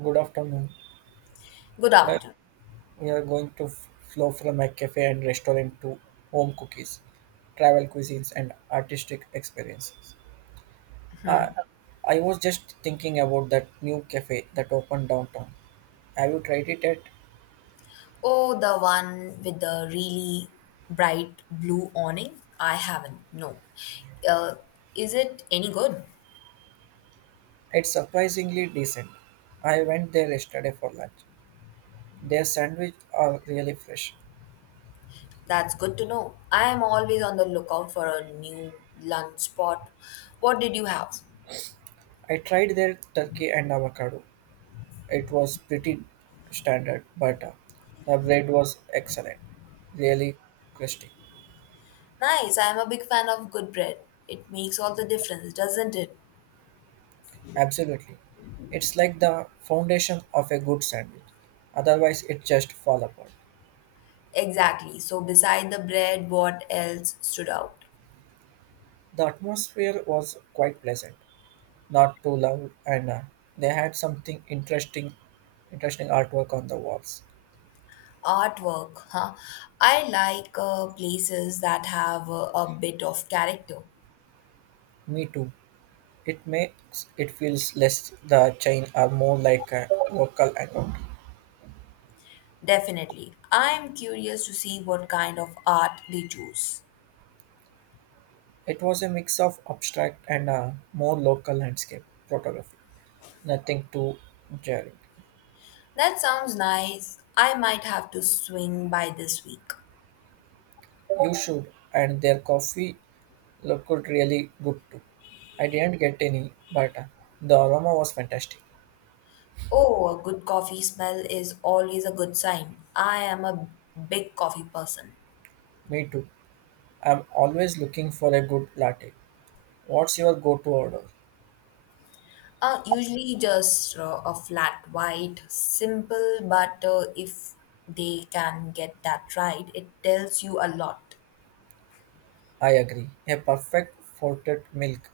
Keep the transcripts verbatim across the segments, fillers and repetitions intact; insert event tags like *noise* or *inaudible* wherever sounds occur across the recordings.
Good afternoon. Good Today afternoon. we are going to f- flow from a cafe and restaurant to home cookies, travel cuisines, and artistic experiences. Uh, I was just thinking about that new cafe that opened downtown. Have you tried it yet? Oh, the one with the really bright blue awning? I haven't, no. Uh, is it any good? It's surprisingly decent. I went there yesterday for lunch. Their sandwich are really fresh. That's good to know. I am always on the lookout for a new lunch spot. What did you have? I tried their turkey and avocado. It was pretty standard, but uh, the bread was excellent, really crusty. Nice, I am a big fan of good bread. It makes all the difference, doesn't it? Absolutely. It's like the foundation of a good sandwich. Otherwise, it just fall apart. Exactly. So, beside the bread, what else stood out? The atmosphere was quite pleasant, not too loud, and uh, they had something interesting, interesting artwork on the walls. Artwork, huh? I like uh, places that have uh, a bit of character. Me too. It makes it feels less the chain are more like a local account. Definitely. I am curious to see what kind of art they choose. It was a mix of abstract and uh, more local landscape photography. Nothing too jarring. That sounds nice. I might have to swing by this week. You should, and their coffee looked really good too. I didn't get any, but uh, the aroma was fantastic. Oh, a good coffee smell is always a good sign. I am a big coffee person. Me too. I'm always looking for a good latte. What's your go to order? Uh, usually just uh, a flat white, simple, but uh, if they can get that right, it tells you a lot. I agree. A perfect forted milk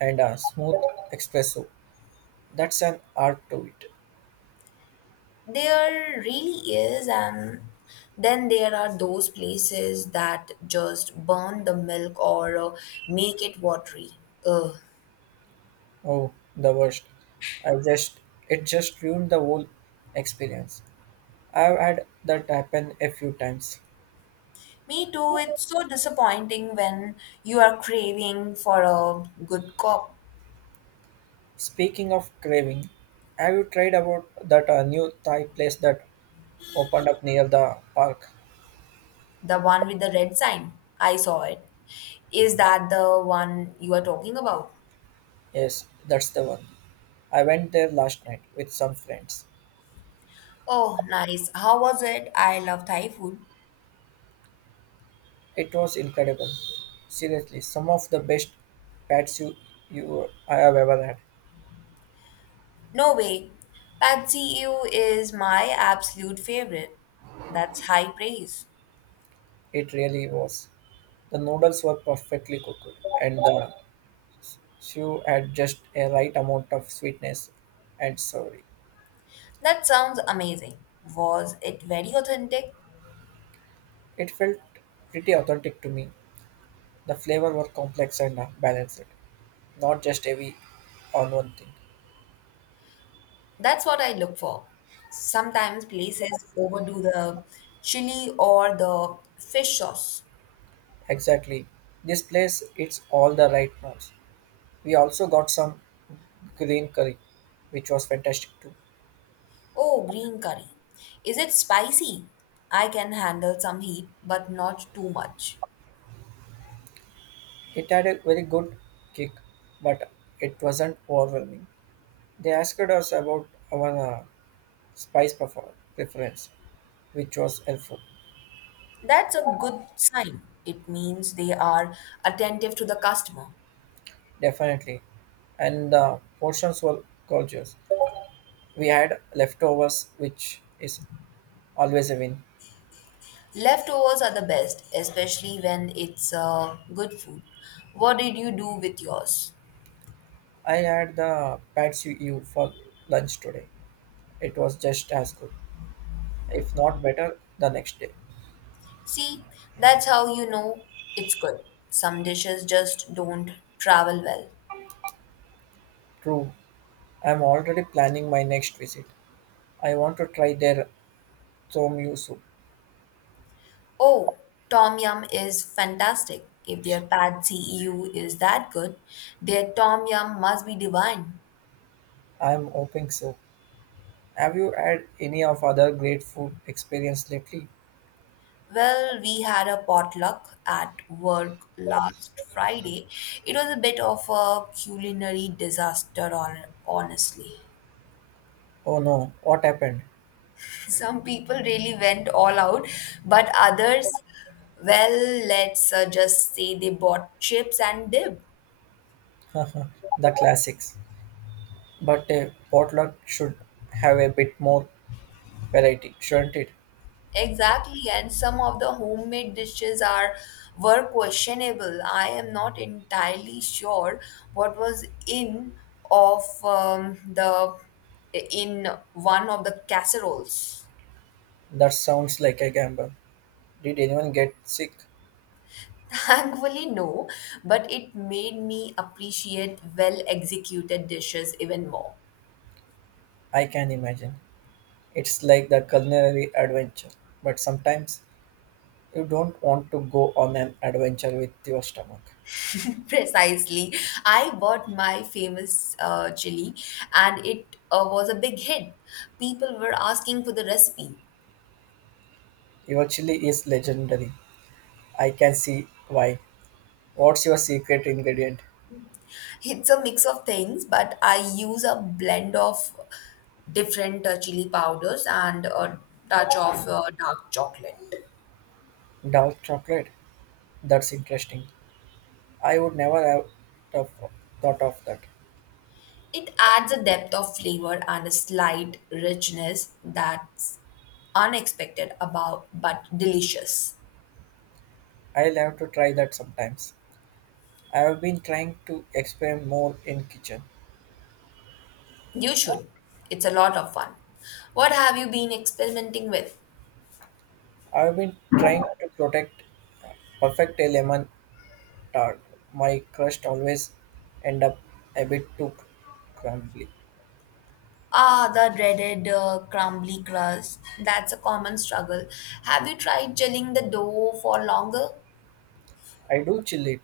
and a smooth espresso. That's an art to it. There really is, and then there are those places that just burn the milk or uh, make it watery. Ugh. Oh, the worst. I just it just ruined the whole experience. I've had that happen a few times. Me too, it's so disappointing when you are craving for a good cup. Speaking of craving, have you tried about that uh, new Thai place that opened up near the park. The one with the red sign. I saw it. Is that the one you are talking about? Yes, that's the one. I went there last night with some friends. Oh, nice. How was it? I love Thai food. It was incredible. Seriously, some of the best pats you, you I have ever had. No way. Pad see ew is my absolute favorite. That's high praise. It really was. The noodles were perfectly cooked, and the stew had just a right amount of sweetness and savory. That sounds amazing. Was it very authentic? It felt pretty authentic to me. The flavor were complex and uh, balanced, not just heavy on one thing. That's what I look for. Sometimes places overdo the chili or the fish sauce. Exactly. This place it's all the right notes. We also got some green curry, which was fantastic too. Oh, green curry. Is it spicy? I can handle some heat, but not too much. It had a very good kick, but it wasn't overwhelming. They asked us about our uh, spice prefer- preference, which was helpful, That's a good sign. It means they are attentive to the customer. definitely. And the portions were gorgeous. We had leftovers, which is always a win. Leftovers are the best, especially when it's uh, good food. What did you do with yours? I had the pad see ew for lunch today. It was just as good. If not better, the next day. See, that's how you know it's good. Some dishes just don't travel well. True, I'm already planning my next visit. I want to try their tom yum soup. Oh, tom yum is fantastic. If their pad see ew is that good, their tom yum must be divine. I'm hoping so. Have you had any of other great food experience lately? Well, we had a potluck at work last Friday. It was a bit of a culinary disaster, hon- honestly. Oh no, what happened? Some people really went all out, but others, well, let's uh, just say they bought chips and dip. *laughs* The classics. But a potluck should have a bit more variety, shouldn't it? Exactly, and some of the homemade dishes are were questionable. I am not entirely sure what was in of um, the in one of the casseroles. That sounds like a gamble. Did anyone get sick? *laughs* Thankfully, no, but it made me appreciate well executed dishes even more. I can imagine. It's like the culinary adventure. But sometimes you don't want to go on an adventure with your stomach. Precisely. I bought my famous uh, chili and it uh, was a big hit. People were asking for the recipe. Your chili is legendary. I can see why. What's your secret ingredient? It's a mix of things, but I use a blend of different uh, chili powders and a touch of uh, dark chocolate. Dark chocolate. That's interesting. I would never have thought thought of that. It adds a depth of flavor and a slight richness that's unexpected about but delicious. I'll have to try that sometimes. I have been trying to experiment more in kitchen. You should. It's a lot of fun. What have you been experimenting with? I have been trying to protect perfect a lemon tart. My crust always end up a bit too crumbly. Ah, the dreaded uh, crumbly crust. That's a common struggle. Have you tried gelling the dough for longer? I do chill it,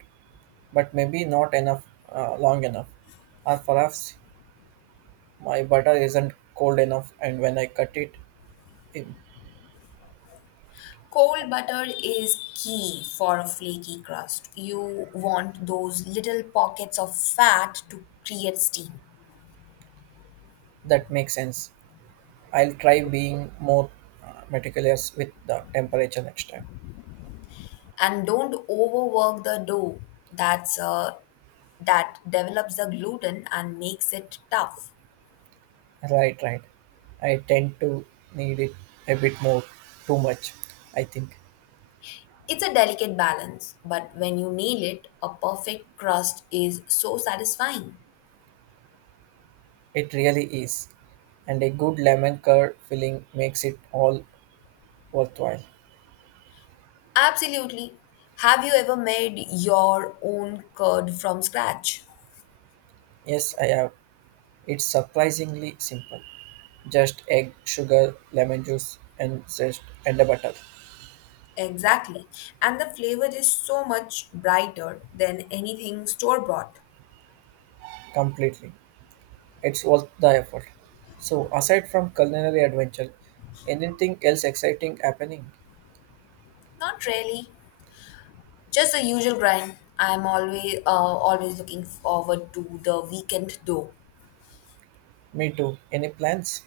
but maybe not enough uh, long enough, or perhaps my butter isn't cold enough and when I cut it in. Cold butter is key for a flaky crust. You want those little pockets of fat to create steam. That makes sense. I'll try being more uh, meticulous with the temperature next time. And don't overwork the dough. That's uh, that develops the gluten and makes it tough. Right right, I tend to need it a bit more, too much, I think. It's a delicate balance, but when you nail it, a perfect crust is so satisfying. It really is, and a good lemon curd filling makes it all worthwhile. Absolutely. Have you ever made your own curd from scratch? Yes, I have. It's surprisingly simple. Just egg, sugar, lemon juice, and zest, and the butter. Exactly. And the flavor is so much brighter than anything store bought. Completely, it's worth the effort. So, aside from culinary adventure, anything else exciting happening? Not really. Just the usual grind. I'm always uh, always looking forward to the weekend though. Me too. Any plans?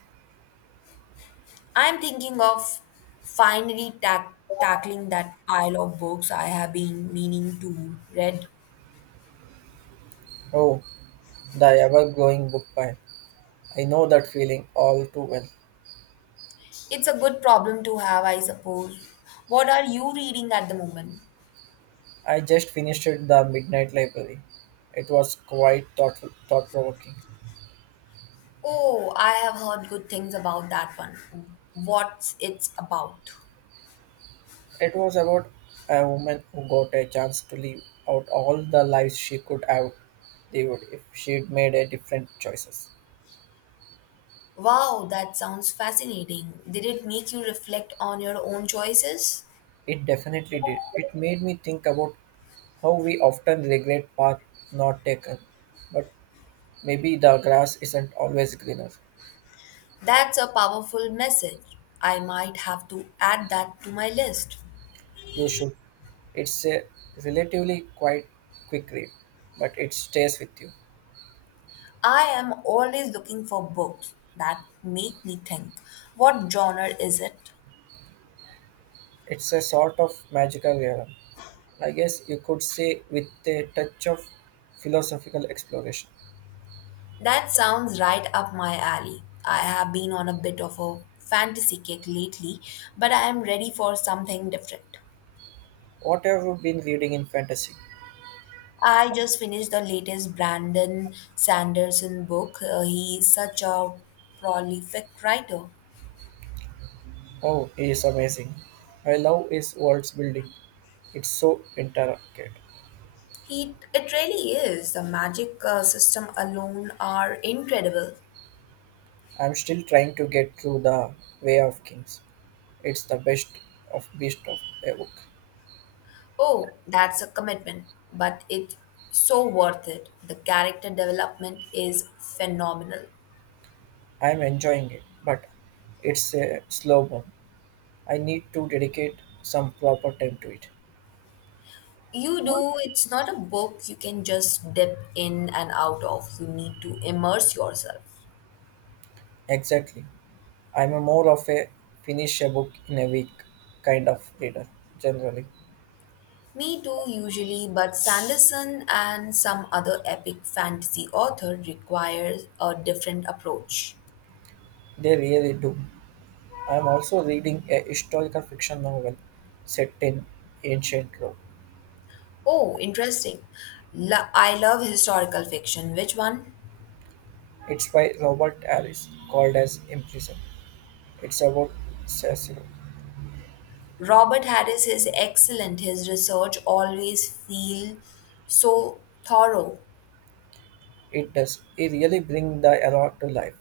I'm thinking of finally tack tackling that pile of books I have been meaning to read. Oh, the ever-growing book pile. I know that feeling all too well. It's a good problem to have, I suppose. What are you reading at the moment? I just finished The Midnight Library. It was quite thought- thought-provoking. Oh, I have heard good things about that one. What's it about? It was about a woman who got a chance to live out all the lives she could have lived if she'd made a different choices. Wow, that sounds fascinating. Did it make you reflect on your own choices? It definitely did. It made me think about how we often regret path not taken, but maybe the grass isn't always greener. That's a powerful message. I might have to add that to my list. You should. It's a relatively quite quick read, but it stays with you. I am always looking for books that make me think. What genre is it? It's a sort of magical realm. I guess you could say with a touch of philosophical exploration. That sounds right up my alley. I have been on a bit of a fantasy kick lately, but I am ready for something different. What have you been reading in fantasy? I just finished the latest Brandon Sanderson book. Uh, he is such a prolific writer. Oh, he is amazing. I love his world's building. It's so intricate. He, it really is. The magic uh, system alone are incredible. I'm still trying to get through the Way of Kings. It's the best of beast of a book. Oh, that's a commitment, but it's so worth it. The character development is phenomenal. I'm enjoying it, but it's a slow burn. I need to dedicate some proper time to it. You do, it's not a book you can just dip in and out of. You need to immerse yourself. Exactly. I'm a more of a finish a book in a week kind of reader, generally. Me too, usually, but Sanderson and some other epic fantasy author requires a different approach. They really do. I am also reading a historical fiction novel set in ancient Rome. Oh, interesting. Lo- I love historical fiction. Which one? It's by Robert Harris, called as Imprisoned. It's about Cicero. Robert Harris is excellent. His research always feel so thorough. It does. It really brings the era to life.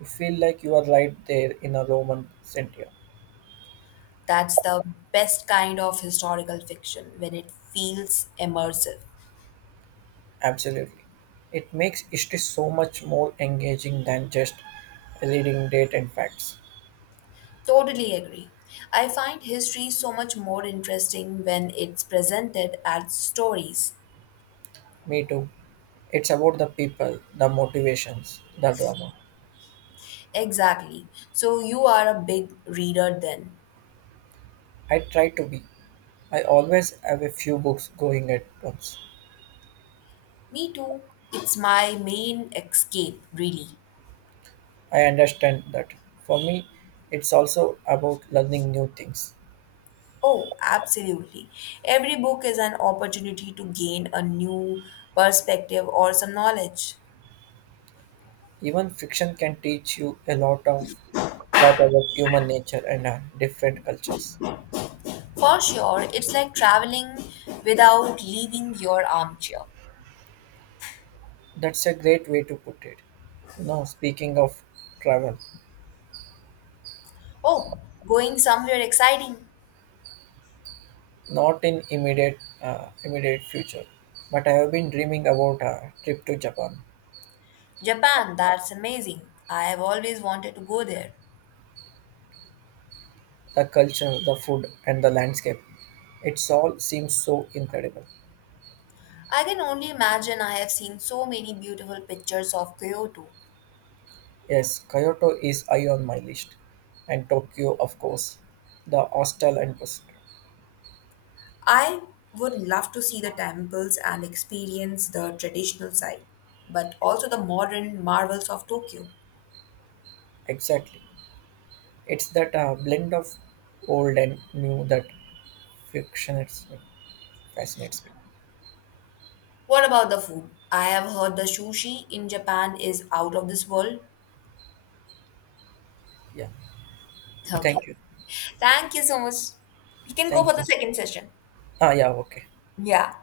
You feel like you are right there in a Roman centurion. That's the best kind of historical fiction when it feels immersive. Absolutely. It makes history so much more engaging than just reading date and facts. Totally agree. I find history so much more interesting when it's presented as stories. Me too. It's about the people, the motivations, the drama. Exactly. So you are a big reader then. I try to be. I always have a few books going at once. Me too. It's my main escape, really. I understand that. For me, it's also about learning new things. Oh, absolutely. Every book is an opportunity to gain a new perspective or some knowledge. Even fiction can teach you a lot of lot about human nature and uh, different cultures. For sure, it's like traveling without leaving your armchair. That's a great way to put it. You know, speaking of travel, Oh, going somewhere exciting. not in immediate uh, immediate future, but I have been dreaming about a trip to Japan. Japan, that's amazing. I have always wanted to go there. The culture, the food, and the landscape. It's all seems so incredible. I can only imagine I have seen so many beautiful pictures of Kyoto. Yes, Kyoto is high on my list. And Tokyo, of course. The hostel and bus. I would love to see the temples and experience the traditional side, but also the modern marvels of Tokyo. Exactly. It's that uh, blend of old and new that fascinates me. Fascinates me. What about the food? I have heard the sushi in Japan is out of this world. Yeah. Okay. Thank you. Thank you so much. We can go for Thank the you. second session. Ah, yeah, okay. Yeah.